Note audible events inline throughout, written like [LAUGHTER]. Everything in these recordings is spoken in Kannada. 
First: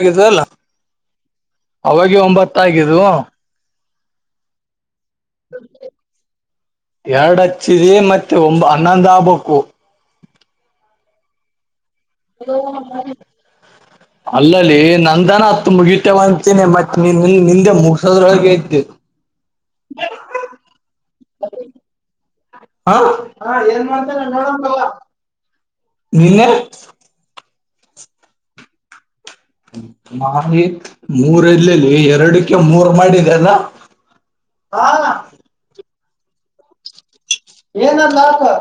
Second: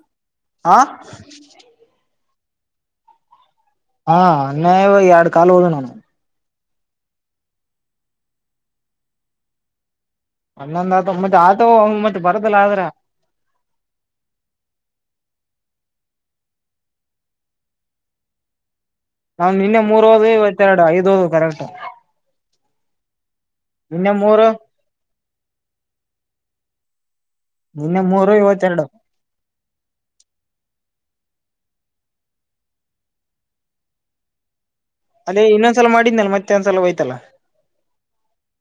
ಅವಗಿದ್ದೀಯಲ್ಲ ಹಾ ಅವಾಗೆ ಒಂಬತ್ತ ಆಗಿದು [UNINTELLIGIBLE] ಹಾ ಅನ್ಯಾಯವಾಗಿ ಎರಡು ಕಾಲು ಹೋದವು ನನವು [UNINTELLIGIBLE] ಎರಡಚ್ಚಿದ ಮತ್ತೆ ಒಂಬ ಹನ್ನಂದ ಆಗಬೇಕು [UNINTELLIGIBLE] ಅನ್ನಂದ ಆತ ಮತ್ತೆ ಆತವುಅವು ಮತ [UNINTELLIGIBLE] ಅಲ್ಲಲೇನಂದನತ್ [UNINTELLIGIBLE] ಮುಗಿತೇವ ಅಂತೇನೆ ಮತ್ತತ್ ನಿಂದೆ ಮುಗಿಸಿದರೊಳಗಿದೆ [UNINTELLIGIBLE] ನಾವ್ ನಿನ್ನೆ ಮೂರ್ ಹೋದವು ಇವತ್ತೆರಡು ಐದು ಓದು ಕರೆಕ್ಟ್ [UNINTELLIGIBLE] ಹೌದ ಹಾ ಏನ್ ನಿನ್ನೆ ಮಾಡ್ತೇನೆ ಮೂರು ನೋಡಂ ತೊಗ [UNINTELLIGIBLE] ನಿನ್ನೆ [UNINTELLIGIBLE] ನಿನ್ನೆ ಮೂರು ಇವತ್ತು ಎರಡು [UNINTELLIGIBLE] ಮಾಮೂಲಿ ಮೂರ್ ಎಲ್ಲಿ ಲೇ ಎರಡಕ್ಕೆ ಮೂರ್ ಮಾಡಿದೆ ಅಲ್ಲ [UNINTELLIGIBLE] [UNINTELLIGIBLE] ಅಲೇ ಇನ್ನೊಂದ್ಸಲ ಮಾಡಿದ್ನಲ ಮತ್ತೆ ಒಂದ್ಸಲೋಯ್ತಲ್ಲಾ [UNINTELLIGIBLE] ಏನದ್ಲಾಕ್ [UNINTELLIGIBLE]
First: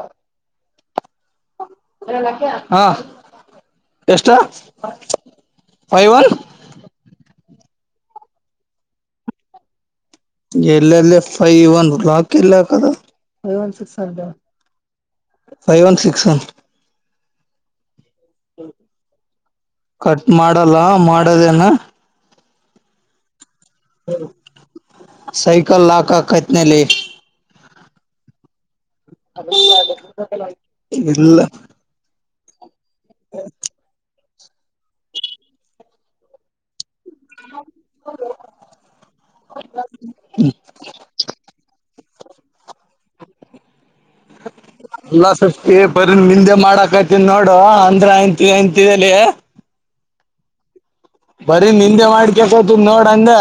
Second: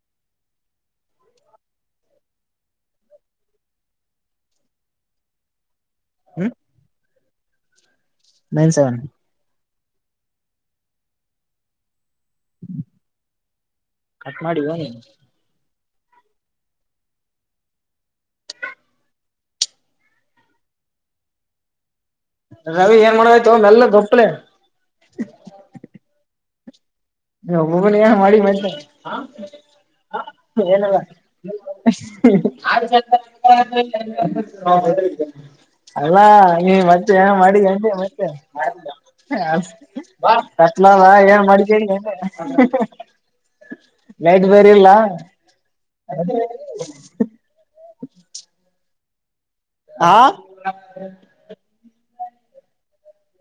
ಹಾ [UNINTELLIGIBLE] ಎಷ್ಟ ಫೈ ಒನ್ [UNINTELLIGIBLE] ಹ್ಮ್ ನೈನ್ ಸೆವೆನ್ [UNINTELLIGIBLE] ಎಲ್ಲೆಲ್ಲೆ ಫೈಒನ್ ಕ್ಲಾಕ್ [UNINTELLIGIBLE] ಕೆಲ್ಲಿ ಹಾಕದು ಕಟ್ ಮಾಡಿವ ನೀನ್ ಫೖಒನ್ಒನ್ ಸಿಕ್ಸ್ [UNINTELLIGIBLE] ಕಟ್ ಮಾಡಲ್ಲ ಮಾಡದೇನ [UNINTELLIGIBLE] ರವಿ ಏನ್ ಮಾಡಗತ್ [UNINTELLIGIBLE] ಸೈಕಲ್ ಲಾಕ್ ಹಾಕಕತ್ತಿನೆಲೆ [UNINTELLIGIBLE] ಒಬ್ಬೊಬ್ಬನೇ ಏನರ ಮಾಡಿ ಎ ಮತ್ತೆ [UNINTELLIGIBLE] ಹ ಹ ಏನದ [UNINTELLIGIBLE] ಇಲ್ಲ ಅಲ್ಲಾ.. [UNINTELLIGIBLE] ಮತ್ತೆ ಏನರ ಮಾಡದಿ ಅಂದೆ ಮತ್ತೆ ಕತ್ತಲ ಅದ ಏನನ ಮಾಡಕೊಂಡಿ ಮತ್ತೆ [UNINTELLIGIBLE] ಹ್ಹಹ ಅಲ್ಲ ಸೃಷ್ಟಿ ಬರಿ ನಿಂದೆ ಮಾಡಕತಿ ನೋಡು ಅಂದ್ರ ಅಂತಿ ಅಂತಿ [UNINTELLIGIBLE] ಲೇ ಹಾ ಬರಿ ನಿಂದೆ ಮಾಡ್ಕೊಸಕತ್ತಿ ನೋಡ ಅಂದೆ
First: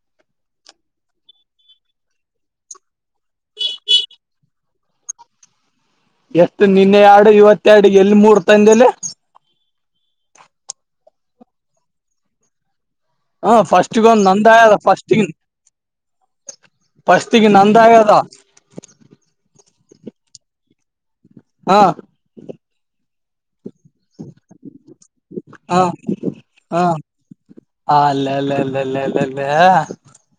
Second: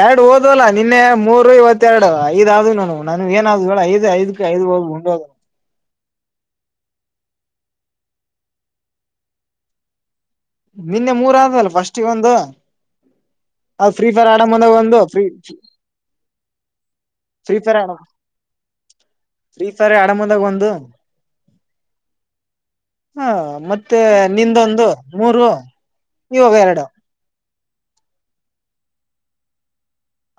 ಎರಡು ಓದಲ್ಲಾ ನಿನ್ನೆ ಮೂರು ಇವತ್ತೆರಡು ಐದ ಅದಾವ ನನ್ನವು ಏನಾದವೂ ಹೇಳ ಐ ಐದ್ ಐದ್ ಇವಾಗ ಉಂಡೋದ ಎಷ್ಟು ನಿನ್ನೆ ಎರಡು ಇವತ್ತ ಎರಡು ಎಲ್ಲಿ ಮೂರ್ ತಂದಲೆ ನಿನ್ನೆ ಮೂರ ಆದವಲ್ಲ ಫಸ್ಟಗೆ ಒಂದು ಹ ಅದ್ ಫಸ್ಟ್ಗ ಫ್ರೀ ಒಂದ್ ಫೈರ್ ಆಡ ನಂದ ಆಳ ಮುಂದಾಗ ಒಂದು ಫಸ್ಟ್ ಫ್ರೀ ಇನ್ ಫಸ್ಟ್ ಗೆ ಫ್ರೀ ನಂದ ಫೈರ್ ಆಗದ ಸಾರೆ ಎಡ ಮುಂದೇಗ್ ಒಂದು ಹಾ ಹಾ ಮತ್ತೆ ನಿಂದೊಂದು ಮೂರು ಹ ಇವಾಗ ಎರಡು ಹಾ ಅಲ್ಲಲ್ಲಲ್ಲಲ್ಲಲ್ಲಲ್ಲೇ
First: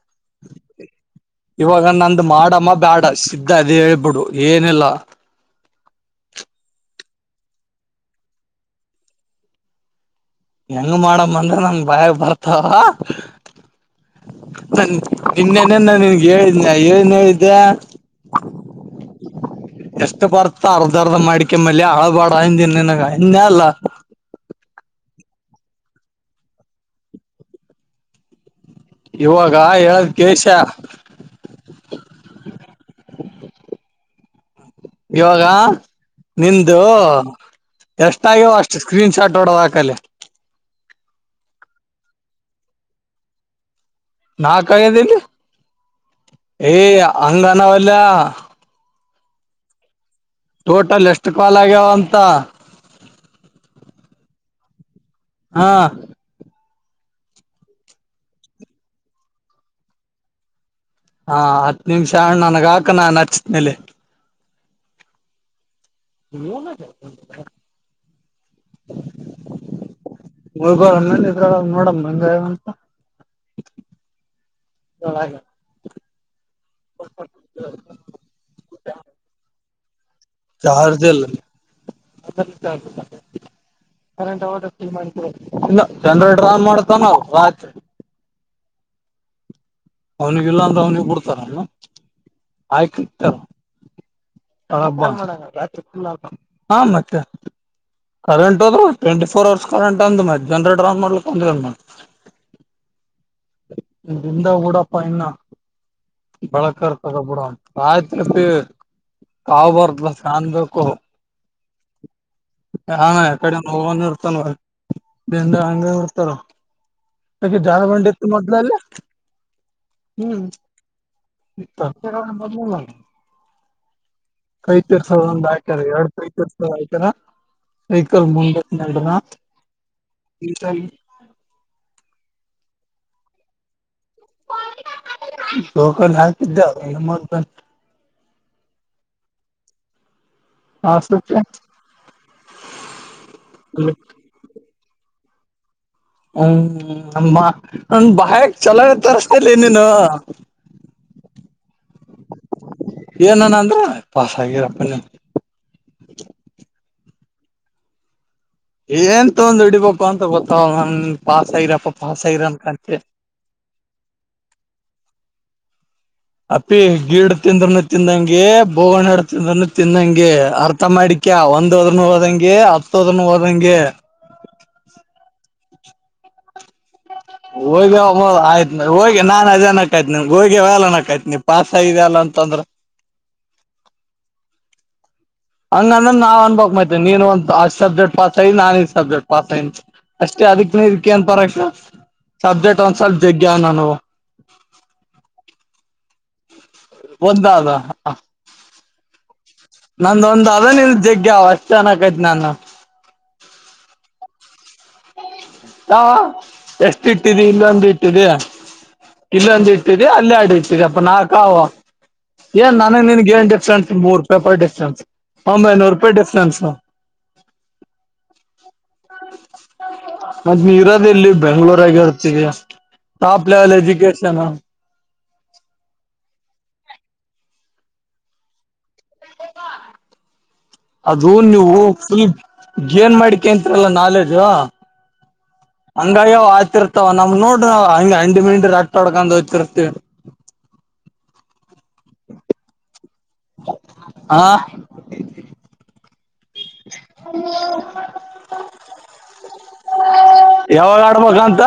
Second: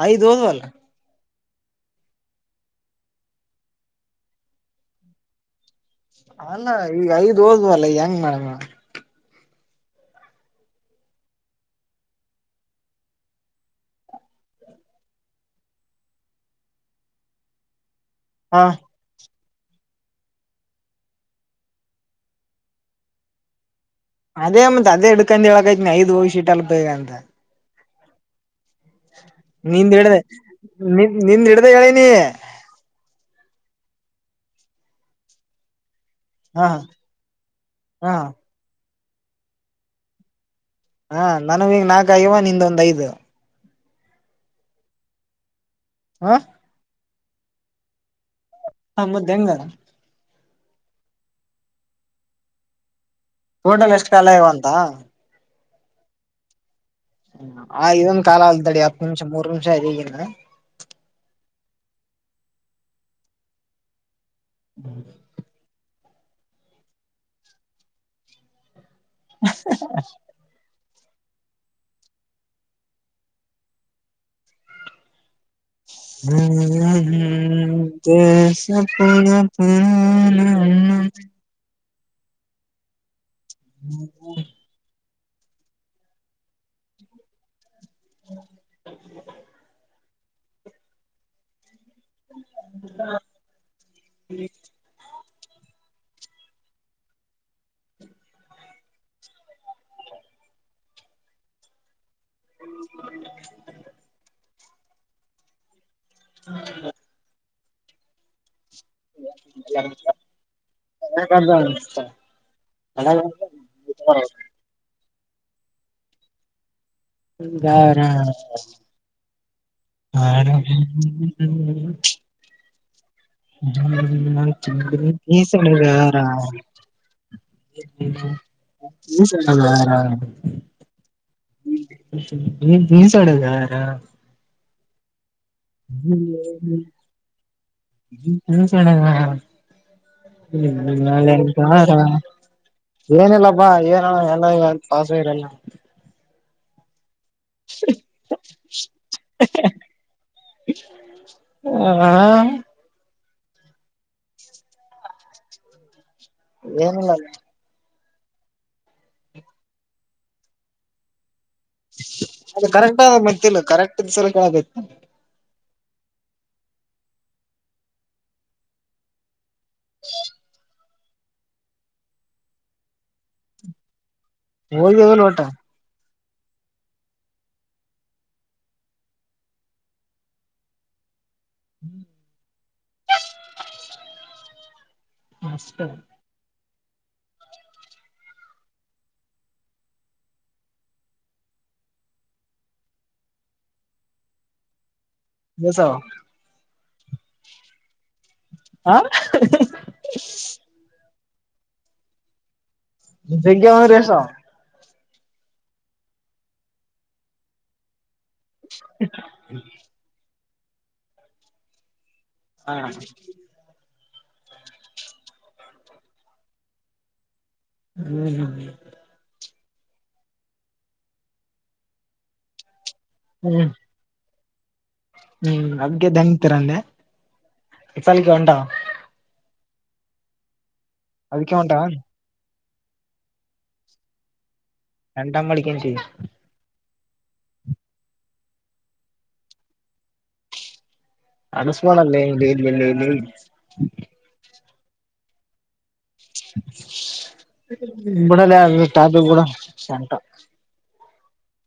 ಐದು ಹೋದವಲ್ಲ. ಇವಾಗ ನಂದು ಮಾಡಮ್ಮ ಬೇಡ ಸಿದ್ದ ದೇವಿ ಬಿಡು ಏನಿಲ್ಲ. ಅಲ್ಲ ಈಗ ಐದ್ ಹೋದ್ ಅಲ್ಲ ಹೆಂಗ್ ಮಾಡೇಮ ಹೆಂಗ ಮಾಡಮ್ಮ ಅಂದ್ರೆ ನಂಗ ಬಾಯಾಗ ಬರ್ತಾವ ನ ನಿನ್ನೇನೇ ನ ನಿನ್ಗೆ ಹೇಳಿದನ ಏನ್ ಹೇಳಿದ್ದೆ ಹಾ ಎಷ್ಟು ಬರ್ತ ಅರ್ಧ ಅರ್ಧ ಮಾಡಿಕೆ ಮಲ್ಲೆ ಅಳ ಬಾಡ ಅಂದಿನ ನಿನಗ ಅಂದೆನಾ ಅಲ್ಲ. ಅದೇ ಮತ್ ಅದೇ ಹಡ್ಕೊಂಡ ಹೇಳಕತ್ನ ಐದ್ ಹೋಗರ್ ಶೀಟ್ ಅಲ್ ಬೇಗಂತ ಇವಾಗ ನಿಂದ್ ಹೇಳದ ಹಿಡ್ದ ಕೆಳಸಕೆ ನಿನ್ ನಿಂದ್ ಹಿಡ್ದ ಹೇಳಿನಿ ಇವಾಗ ಹ ನಿಂದ ಹ ಎಷ್ಟಾಗ್ಯಾವ ಅಷ್ಟು ಸ್ಕ್ರೀನ್ ಶಾಟ್ ಹೊಡದ ಹಾಕಲ್ಲಿ ಹಾ ನನಗ ಈಗ ನಾಲ್ಕಗವ ನಿಂದ ಒಂದ್ ಐದು ನಾಕ್ ಅಗೆದಿಲ್ಲ ಹ ಏ ಅಂಗನಾವಲ್ಲ. ಹ ಮದ್ದೆ ಹೆಂಗಾ ಟೋಟಲ್ ಎಷ್ಟು ಕಾಲ್ ಆಗ್ಯಾವ ಅಂತ ಟೋಟಲ್ ಎಷ್ಟು ಕಾಲ ಆಗ್ಯವಂತ ಹಾ ಹ ಆ ಇದೊಂದ ಕಾಲ ಅಲ್ದಡಿ ಹತ್ತು ನಿಮಿಷ ಮೂರ್ ನಿಮಿಷ ಇದ ಈಗಿಂದ ಹಾ ಹತ್ ನಿಮಿಷ ಹಣ್ಣ ನನಗ ಹಾಕಣಾನು ಹಚ್ಚದ ಮೇಲೆ ಹ್ಮ ಹ [UNINTELLIGIBLE] ಇದ ಮಂದಿ ನಿಂತರ ನೋಡ ಬಂದಂತ ಹಳ ಹ್ಮ ಹ್ಮ ದೇಶ ಪರ ಪ ಚಾರ್ಜ್ ಇಲ್ಲ [UNINTELLIGIBLE] ಇಲ್ಲ ಜನ್ರೇಟರ್ ಆನ್ ಮಾಡ್ತನಲ ಸಾಕ್ ಅವನಿಗೆಲ್ಲಾ ಅಂದ್ರ ಅವ್ನಿಗೆ ಬಿಡ್ತಾರನ ಆಯ್ಕ ಇಡ್ತಾರ ಹಬ್ಬ ಹ ಮತ್ತೆ ಕರೆಂಟ್ ಹೋದ್ರ ಟ್ವೆಂಟಿ ಫೋರ್ ಅವರ್ಸ್ ಕರೆಂಟ್ ಅಂದ ಮತ್ತೆ ಜನ್ರೇಟರ್ ಆನ್ ಮಾಡ್ಲಿಕ್ಕೆಂದ ಬಂದಿರಲ್ಲ ದಿಂದ ಬುಡಪ್ಪ ಇನ್ನ ಬೇಳಕ ಇರ್ತದ ಬುಡ ಆಯ್ತತಿ ಹಾವ್ ಬರ್ದದ ಕಾನ್ಬೇಕು ಹ ಅಣ್ಣ ಆ ಕಡೆ ಇಂದ ನೋ ಇರ್ತಾನ ಬೆಂದ ಹಂಗ ಇರ್ತಾರ ಯಾಕೆ ಜಾರ ಹಂಗರ್ ಬಂಡಿ ಇತ್ತು ಮೊದ್ಲಲ್ಲಿ ಹ ಹ್ಮ್ ಹ ಕೈ ತರ್ಸೋದ ಒಂದ್ ಹಾಕ್ಯಾರ ಎರಡ್ ಕೈ ತರ್ಸೋದ ಹಾಕ್ಯಾರ ಸೈಕಲ್ ಮುಂದಕ್ ನಡನ ಚಸಾರ ನೀಟಾಗಿ ನೀ ಬನ್ಸ್ಡೆಗ ಲೋಕಲ್ ಹಾಕಿದ್ದೆ ಚಣ ಹ್ಮ್ ನಳೆದ ಆರ ಏನಿಲ್ಲಬ್ಬಾ ಏನ ಎಲ್ಲ ವಾಸ ಇರಲ್ಲ ಹ್ಮ್ ಹ್ಮ ನ ಬಹಕ್ ಚಲಾವತ್ತ ರಸ್ತತೆೆಯಲ್ಲಿನನು ಹ ಏನಣ ಅಂದ್ರ ಪಾಸ್ ಆಗಿರಪ್ಪ ನೀ ಏನಿಲ್ಲ ಏನ್ ತೊಂದು ಇಡಿ ಪಾಪಾ ಅಂತ ಗೊತ್ತ ನನ್ ಪಾಸ್ ಆಯರಪ್ಪ ಪಾಸ್ ಆಐರನ್ ಅದು ಕ ಕರೆಕ್ಟ್ ಆದ ಮತ್ತಿಲ್ಲ ಕರೆಕ್ಟ್ ಸಲ ಕೇಳಬೇಕು ಅಪ್ಪಿ ಗಿಡ್ ತಿಂದ್ರನು ತಿಂದಂಗೆ ಬೋಗಣಡು ತಿಂದ್ರನು ತಿಂದಂಗೆ ಆರ್ ಮತ ಮಾಡಿಕ್ಯಾ ಒಂದ ಹೋದ್ನು ಹೋದಂಗೆ ಹತ್ತು ಹೋದ್ನು ಹೋದಂಗೆ ಹೋೋಗದಲ್ಲ ಟ ಹೋಗ ಆಯ್ತ್ ಹೋಗಿ ನಾನ್ ಅದೇನಕಾಯ್ತ್ನ ಹೋಗಿ ವಲ್ಲನಕಾಯ್ತ್ನ ಪಸ್ ಆಗಿದ ಅಲ್ಲ ಅಂತಂದ್ರ ಅಷ್ಟೇ ಹಂಗಂದ್ರ ನಾ್ ಅನ್ಬಕ್ ಮಾಡ್ತೇ ನೀನ್ ಒಂದ ಅ್ ಸಬ್ಜೆಕ್ಟ್ ಪಾಸ್ ಐಿ ನನ್ ಸಬ್ಜೆಕ್ಟ್ ಪಾಸ್ ಯ ಅಷ್ಟೇ ಅದಕ್ ಇದಕ್ಕ ಏನ್ ಪರಕ್ ಸಬ್ಜೆಕ್ಟ್ ಒಂದ್ ಸ್ವಲ್ಪ ಜಗ್ ನಾನ [INAUDIBLE] ಸ ಒಂದ ಲ ಹಾ ನಂದೊಂದ್ ಅದ ನಿಲ್ ಜಗ್ಗ ಅವ ಅಷ್ಟ್ ಜನಕೈತ್ ನಾನು ಜಗ್ಯ ಒ ರೇಷಾ ಹಾ ಎಷ್ಟ ಇಟ್ಟಿದ ಇಲ್ಲೊಂದು ಇಟ್ಟು ಇಟ್ಟಿದೆ ಕಲ್ಲೊಂದು ಇಟ್ಟಿದೆ ಅಲ್ಲ ಆಡಿ ಇಟ್ಟಿದೆ ಅಪ್ಪ ನಾಲ್ಕವು ಏನ್ ನನಗ್ ನಿನ್ಗೆ ಸ ಮೂರ್ ನ್ ಒಂಬೈ ಐನೂರು ರೂಪಾಯಿ ಸ್ಟನ್ಸ್ ಹ್ಮ್ ಹ್ಮ್ ಹ್ಮ್ ಮತ್ತ ನೀ ಇರೋದ ಇಲ್ಲಿ ಬೆಂಗಳೂರ ಆಗರ್ತ್ತಗ ಟಾಪ್ ಹ್ಮ್ ಲೆವೆಲ್ ಎಜ್ಯುಕೇಶನ್ ಹ್ಮ್ ಅಗೆದ್ದಂಗತೀರೆ ಸಲಕ ಉಂಟ ಅದು ಅದಕ್ಕೆ ನೀವು ಹೊಂಟಾವ ಫುಲ್ ಜೇನ್ ಮಾಡಿಕಂತಲ್ಲ ನಾಲೆಜ ರಟಾಮ ಕಳಿಕನು ಜ ಇ ನಮ್ ನೋಡ್ರಿ ಹಂಗಗೆ ಹಂಡಿ ಮಿಂಡಿ ರಟ್ಟ ಆಡ್ಕ ಹಚ್ಚಿರ್ತವಿ ಅನುಸ್ಮಾನ ಅಲ್ಲೇ ಇಲ್ಲಿ ಇಳ್ಳ ಇಲ್ಲಿ ಹಾ [UNINTELLIGIBLE] ಹ್ಮ ಕೂಡ ಟ್ಯಾಬ್ ಕೂಡ ಸೆಂಟ ಯಾವಾಗ ಆಡ್ಬ ಅಂತ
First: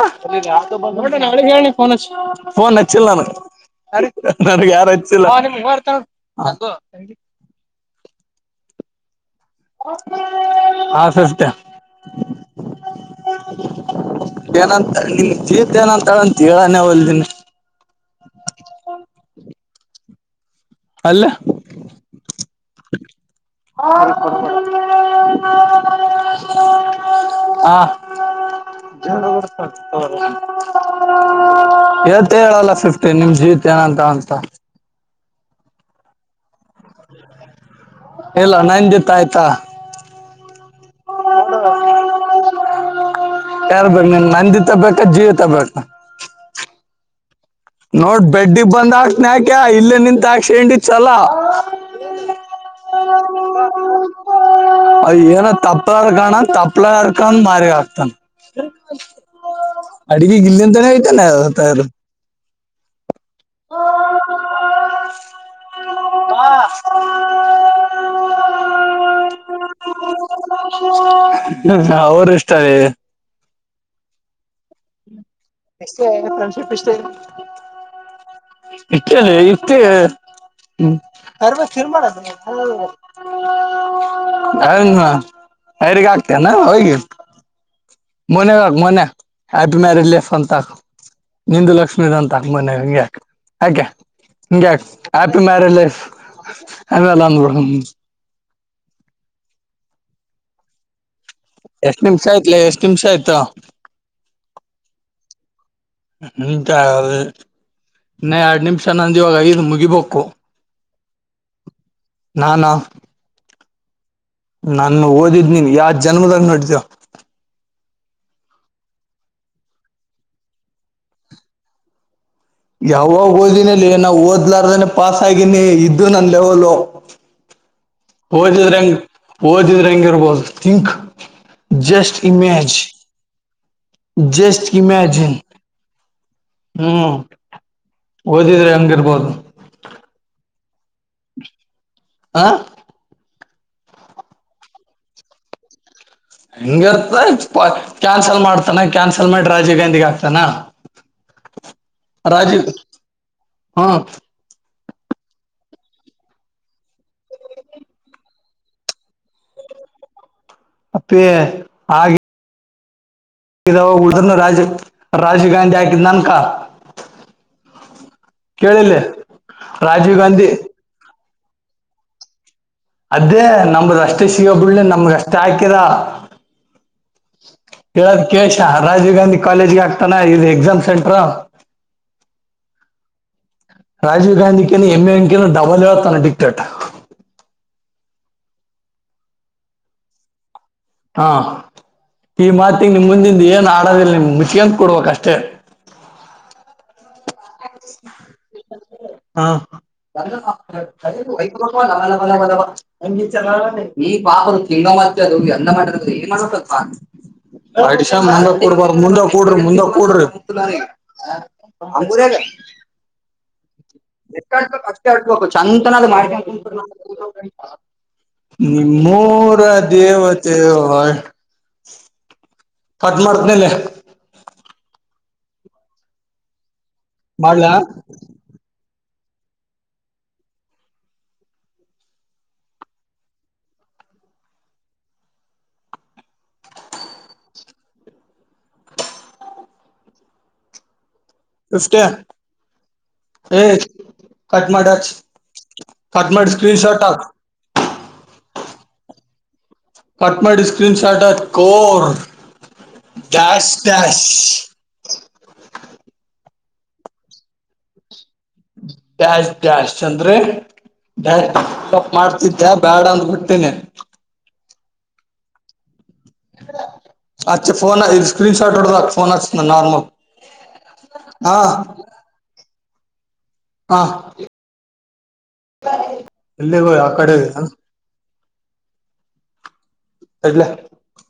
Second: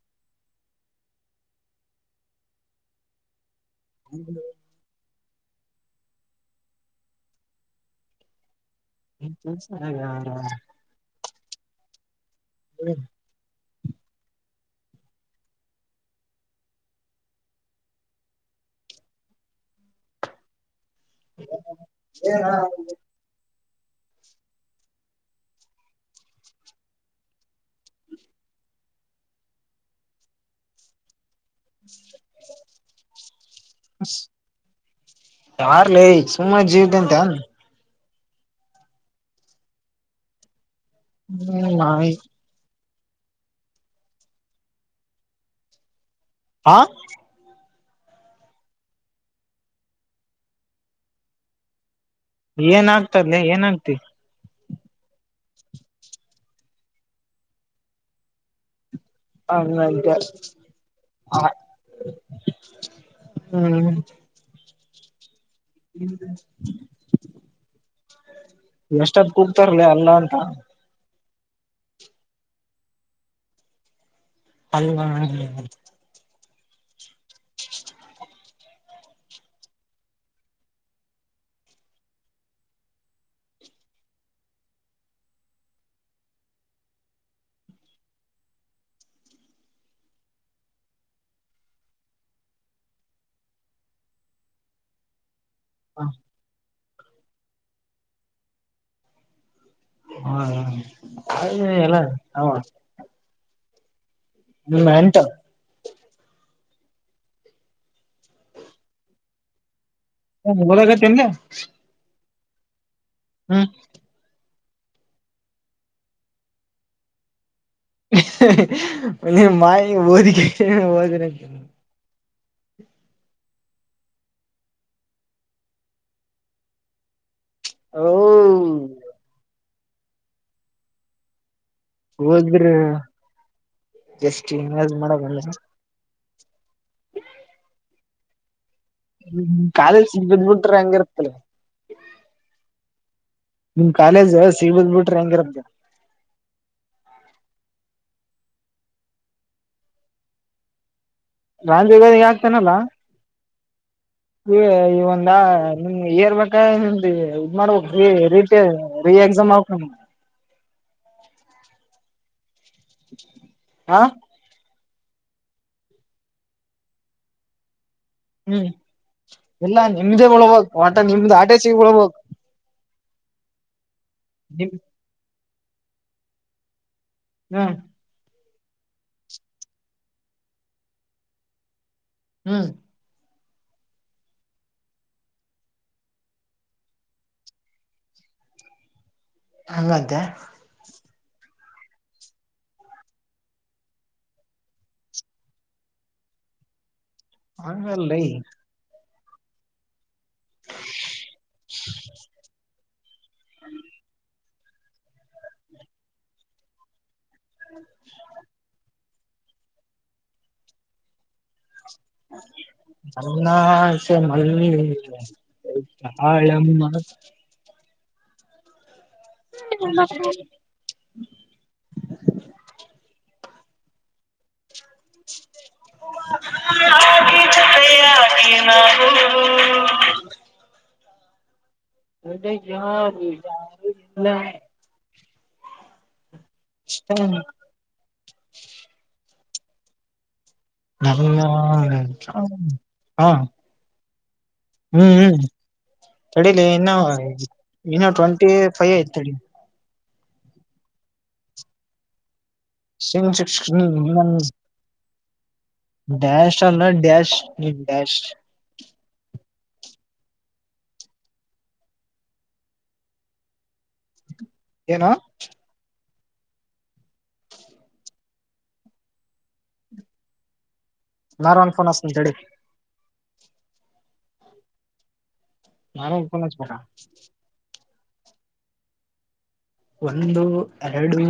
ಫೋನ್ ಹಚ್ಚಿಲ್ಲ ನಾನು ನ ಯಾರುಲ್ಲ ಹಾ ಸಸ್ತ ಹ ಏನಂತತ ಏನಂತಾಳ ಅಂತ ಹೇಳಾನ ಹೊಲ್ದಿನ [INAUDIBLE] ಅಲ್ಲ ಹ ಹ ಹ ಕು ಹಾ ಡ್ತ ಎತ್ ಹೇಳಲ್ಲ ಫಿಫ್ಟಿನ್ ನಿಮ್ ಜೀತ್ ಏನಂತ ಅಂತ ಯಾರ್ಲ ಈ ಸುಮ್ಮನೆ ಜೀವ್ದಂತ ಅನ್ ಹಲ್ಲನನ್ ಜತಾಯತಾ ಹ್ಮ್ ನಾವೇ ಯಾರ್ ಬ ನನ್ ನಂದಿ ತಬಬೇಕ ಜೀವಿ ತಬೇಕ ಹ ನೋಡ್ ಬೆಡ್ಡಿ ಬಂದ್ ಹಾಕ್ತನ ಯಾಕ್ಯ ಇಲ್ಲ ನಿಂತ ಹಾಕ್ಕ್ಡಿ ಚಲ ಹ ಏನಾಗ್ತದಲೇ ಏನಾಗ್ತಿ ಅ ಏನ ತಪ್ಪರ್ಕಣ ತಪ್ಲರ್ಕೊಂಡ ಮಾರಿ ಆಕ್ತಾನ ಹಂಗಂತೆ ಅಗೆ ಗಂಂತ ಹತ ತಾರ ಹ್ಮ್ ಹ ಹ್ಮ ನಷ್ಟದ ಕೂಗ್ತಾರಲ ಅಲ್ಲ ಅಂತ. ಹ ಅವರು ಇಷ್ಟಾರೆ. ಅಲ್ಲ ಎಷ್ಟ ಫ್ರಂಡಶಿಪ್ ಇಷ್ಟೇ. ಇಟ್ಟದೆ ಇಷ್ಟ ಹ್ಮ್. ಕರ್ಬೇಕ ಶರ್ ಐರಿಗ್ ಅಕ್ತ್ಯನ ಹೋಗಿ. ಮೊನಗಕ ಮೊನ್ ಹ್ಯಾಪಿ ಮ್ಯಾರೇಡ್ ಲೇಫ್ ಅಂತ ಹಾಕು. ನಿಂದು ಲಕ್ಷ್ಮೀದಂತ ಮೊನ್ಯಾಗ ಹಿಂಗೆ ಯಾಕ್ಯಾ ಹಿಂಗ್ಯಾಕ ಆ ಪ್ಪಿ ಮ್ಯಾರೀಡ್ ಲಫ್ ಅಲ್ಲ ನಮ್ ಹುಡಗುಂದ್. ಹಾ ಹಾ ಎಲ್ಲ ಎಷ್ಟ್ ನಿಮಿಷ ನಾವ. ಆಯ್ತ್ಲೆ ಎಷ್ಟ್ ನಿಮಿಷ ಆಯ್ತು ಹ್ಮ್ ಮೇಂಟ. ಇನ್ನ ಎರಡ್ ನಿಮಿಷ ನಂದ್ ಇವಾಗ ಐದು ಮುಗಿದ ಹ ಓದಕತ್ತಿಯೆನ್ಲೆ. ನಾನಾ ಹ್ಮ್ ನಾನು ಓದಿದ್ ನೀನ್ ಯಾವ ಜನ್ಮದಾಗ ನೋಡತವ ಮ ಮಾ ಬಓದಿ ಕ ಬೋದ ನ ಯಾವಾಗ ಓದಿನಿಲ್ಲಿ ನಾ್ ಓದ್ಲಾರನನೆ ಪಾಸ್ ಆಗನಿ ಇದ್ದು ನನ್ ಲೆವಲು ಓ ಓದಿದ್ರೆ ಹಂಗ್ ಓದಿದ್ರೆ ಹಂಗಗೆ ಇರ್ಬೋದು ತಿಂಕ್ ಜಸ್ಟ್ ಹೋದ್ರ ಇಮೇಜ್ ಜಸ್ಟ್ ಇನ್ವೆಸ್ಟ್ ಇಮ್ಯಾಾಜನ್ ಮಾಡಕ್ ಹ್ಮ್ದಿದ್ರ ಹ್ಮ ಕಾಲೇಜ್ ಬದ್ಬ ಬಿಟ್ರ ಹಂಗರ್ ಹ ನಿಮ್ ಕಾಲೇಜ್ ಸಿಲ್ ಬಿಟ್ರೆ ಹೆಂಗಿರದ ಹಂಗ ಇರ್ತ ಕ್ಯಾನ್ಸಲ್ ಮಾಡ್ತಾನ ಕ್ಯಾನ್ಸಲ್ ಮಾಡಿ ರಾಜೀವ್ ಗಾಂಧಿ ಆಾಕ್ತಾನ ರಜಗ ಆಗ್ತನಲ್ಲ ಹ್ಮ ಒಂದ ನಿಮ್ ಇಏರ್ಬೇಕ ನಿಮ್ದ ಇದ ಮಾಡ್ಬೇಕಕ್ಟ ರೀ ಎಕ್ಸಾಮ್ ಆ [INAUDIBLE] ಅಪ್ಪೇ ಹಾಗೆ ಇದಾವಾಗ ಹಾ ಉಳಿದರ್ನ ರಾಜೀವ್ ರಾಜೀವ್ ಗಾಂಧಿ ಆಕಿದ ನನ್ಕ ಹ್ಮ್ ಕೇಳಿಲ್ಲಿ ಎಲ್ಲ ರಾಜೀವ್ ನಿಮ್ದೇ ಗಾಂಧಿ ಉಳ್ಬಕ್ ಆಟ ನಿಮ್ದ್ ಆಟೆಚಿಗೆ ಉಳ್ಬು ಅದೇ ನಮ್ದ ಅಷ್ಟೇ ಸಿಗೋ ನಿಮ್ ಬಿಳ್ಳಿ ನಮ್ಗ ಅಷ್ಟೇ ಹಾಕರ ಹ್ಮ ಕಶ ರಾಜೀವ್ ಗಾಂಧಿ ಕಾಲೇಜ್ಗೆ ಆಗ್ತಾನ ಇದು ಎಕ್ಸಾಮ್ ಸೆಂಟ್ರ ಹ್ಮ್ ರಾಜೀವ್ ಗಾಧಿ ಕ ಎಂ ಎ ಎಂ ಕ ಡಬಲ್ ಹೇಳತಾನ ಡಕ್ಟ್ ಹಂಗ್ದೆ ಹಾ ಈ ಮಾತಿಗ್ ನಿಮ್ ಮುಂದಿಂದ ಏನ್ ಆಡೋದಿಲ್ಲ ನಿಮ್ ಮುಚ್ಕಂತ ಕೊಡ್ಬೇಕಕ್ ಅಷ್ಟೇ ಹಾ ನ ಹಾ ಅ ಬಲ್ಲ ಚಲ ಈ ಪಾಪರು ತಿಂಗ ಮಾಡತ ಅದು ಅಂದ ಮಾಡದು ಏನ್ ಮಾಡತ ಆಐಶನ್ ಮುಂದ ಕೂಡಬಾರ ಮುಂದ ಕೂಡ್ರಿ ಮುಂದಾಗ ಕೂಡ್ರಿ ಹ ಅಂಗುರಲ್ಲ [UNINTELLIGIBLE] ಮಲ್ಲಿ ಎಷ್ಟು ಅಷ್ಟೇ ಅಟ್ಬೇಕು ಚಂದನ ತಾಳಮ್ಮ ನಿ ಮರ ದೇವತೆವ ಕಟ್ ಮಾಡ್ತ್ನೇಲೆ ಹಪ್ಪ ಮಾಡ್ಲಾ [UNINTELLIGIBLE] ಎದ ಯಾರ ಹ್ಮ ನ ಫಿಫ್ಟಿ ಹಾ ಏ ಕಟ್ ಮಾಡ ಹ್ಮ್ ಹ್ಮ್ ಕಟ್ ಮಾಡಿ ಚಡಿಲಿ ಸ್ಕ್ರೀನ್ ಇನ್ನು ಶಾಟ್ ಹಾಕ್ ಇನ್ನು ಟ್ವೆಂಟಿ ಸಯತಡೆ ಪಾಟ್ಮಡಿ ಸ್ಕ್ರೀನ್ ಶಾಟ್ ಕರ್ ಸಿ ಶ ಡ್ಯಾಶ ಇಶಾಲ್ಲ ಡಶ ನೀ ಡ್ಯಾಶ [UNINTELLIGIBLE] ದ್ಯಾಶ್ ಚಂದ್ರ ಡ ಮಾಡ್ತಿದ್ದ್ಯಾ ಬ್ಯಾಡ ಅಂದ್ ಬಿಡ್ತೇನೆ ಏನ ಅೆ ಫೋನ್ ಸ್ಕ್ರೀನ್ ಶಾಟ್ ಡದ ಫೋನ್ ನಾರ್ಮಲ್ ನಾರ ಹಾ ಒನ್ಫೋನ್ ತಡೆ ಹಾ ನಾರ ಒಂದ್ ಫೋನ್ ಹಚ್ಬೇಕ ಎಲ್ಲಿಗ ಆ ಕಡೆ ಒಂದು ಇಡ್ಲೆ ಎರಡು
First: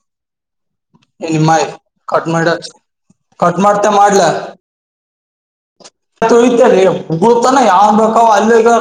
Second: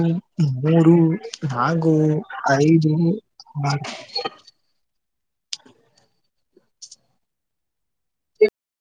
ಮೂರು ನಿಮ್ಮಾಯಿ ನಾಕು ಕಟ್ ಮಾಡ ಐದು ಕಟ್ ಮಾಡ್ತ ಮಾಡ್ಲ ಳತ ಹುಗತಾನ ಯಾವನ್ ಬೇಕಾವ ಅಲ್ಲಿ ಈಗ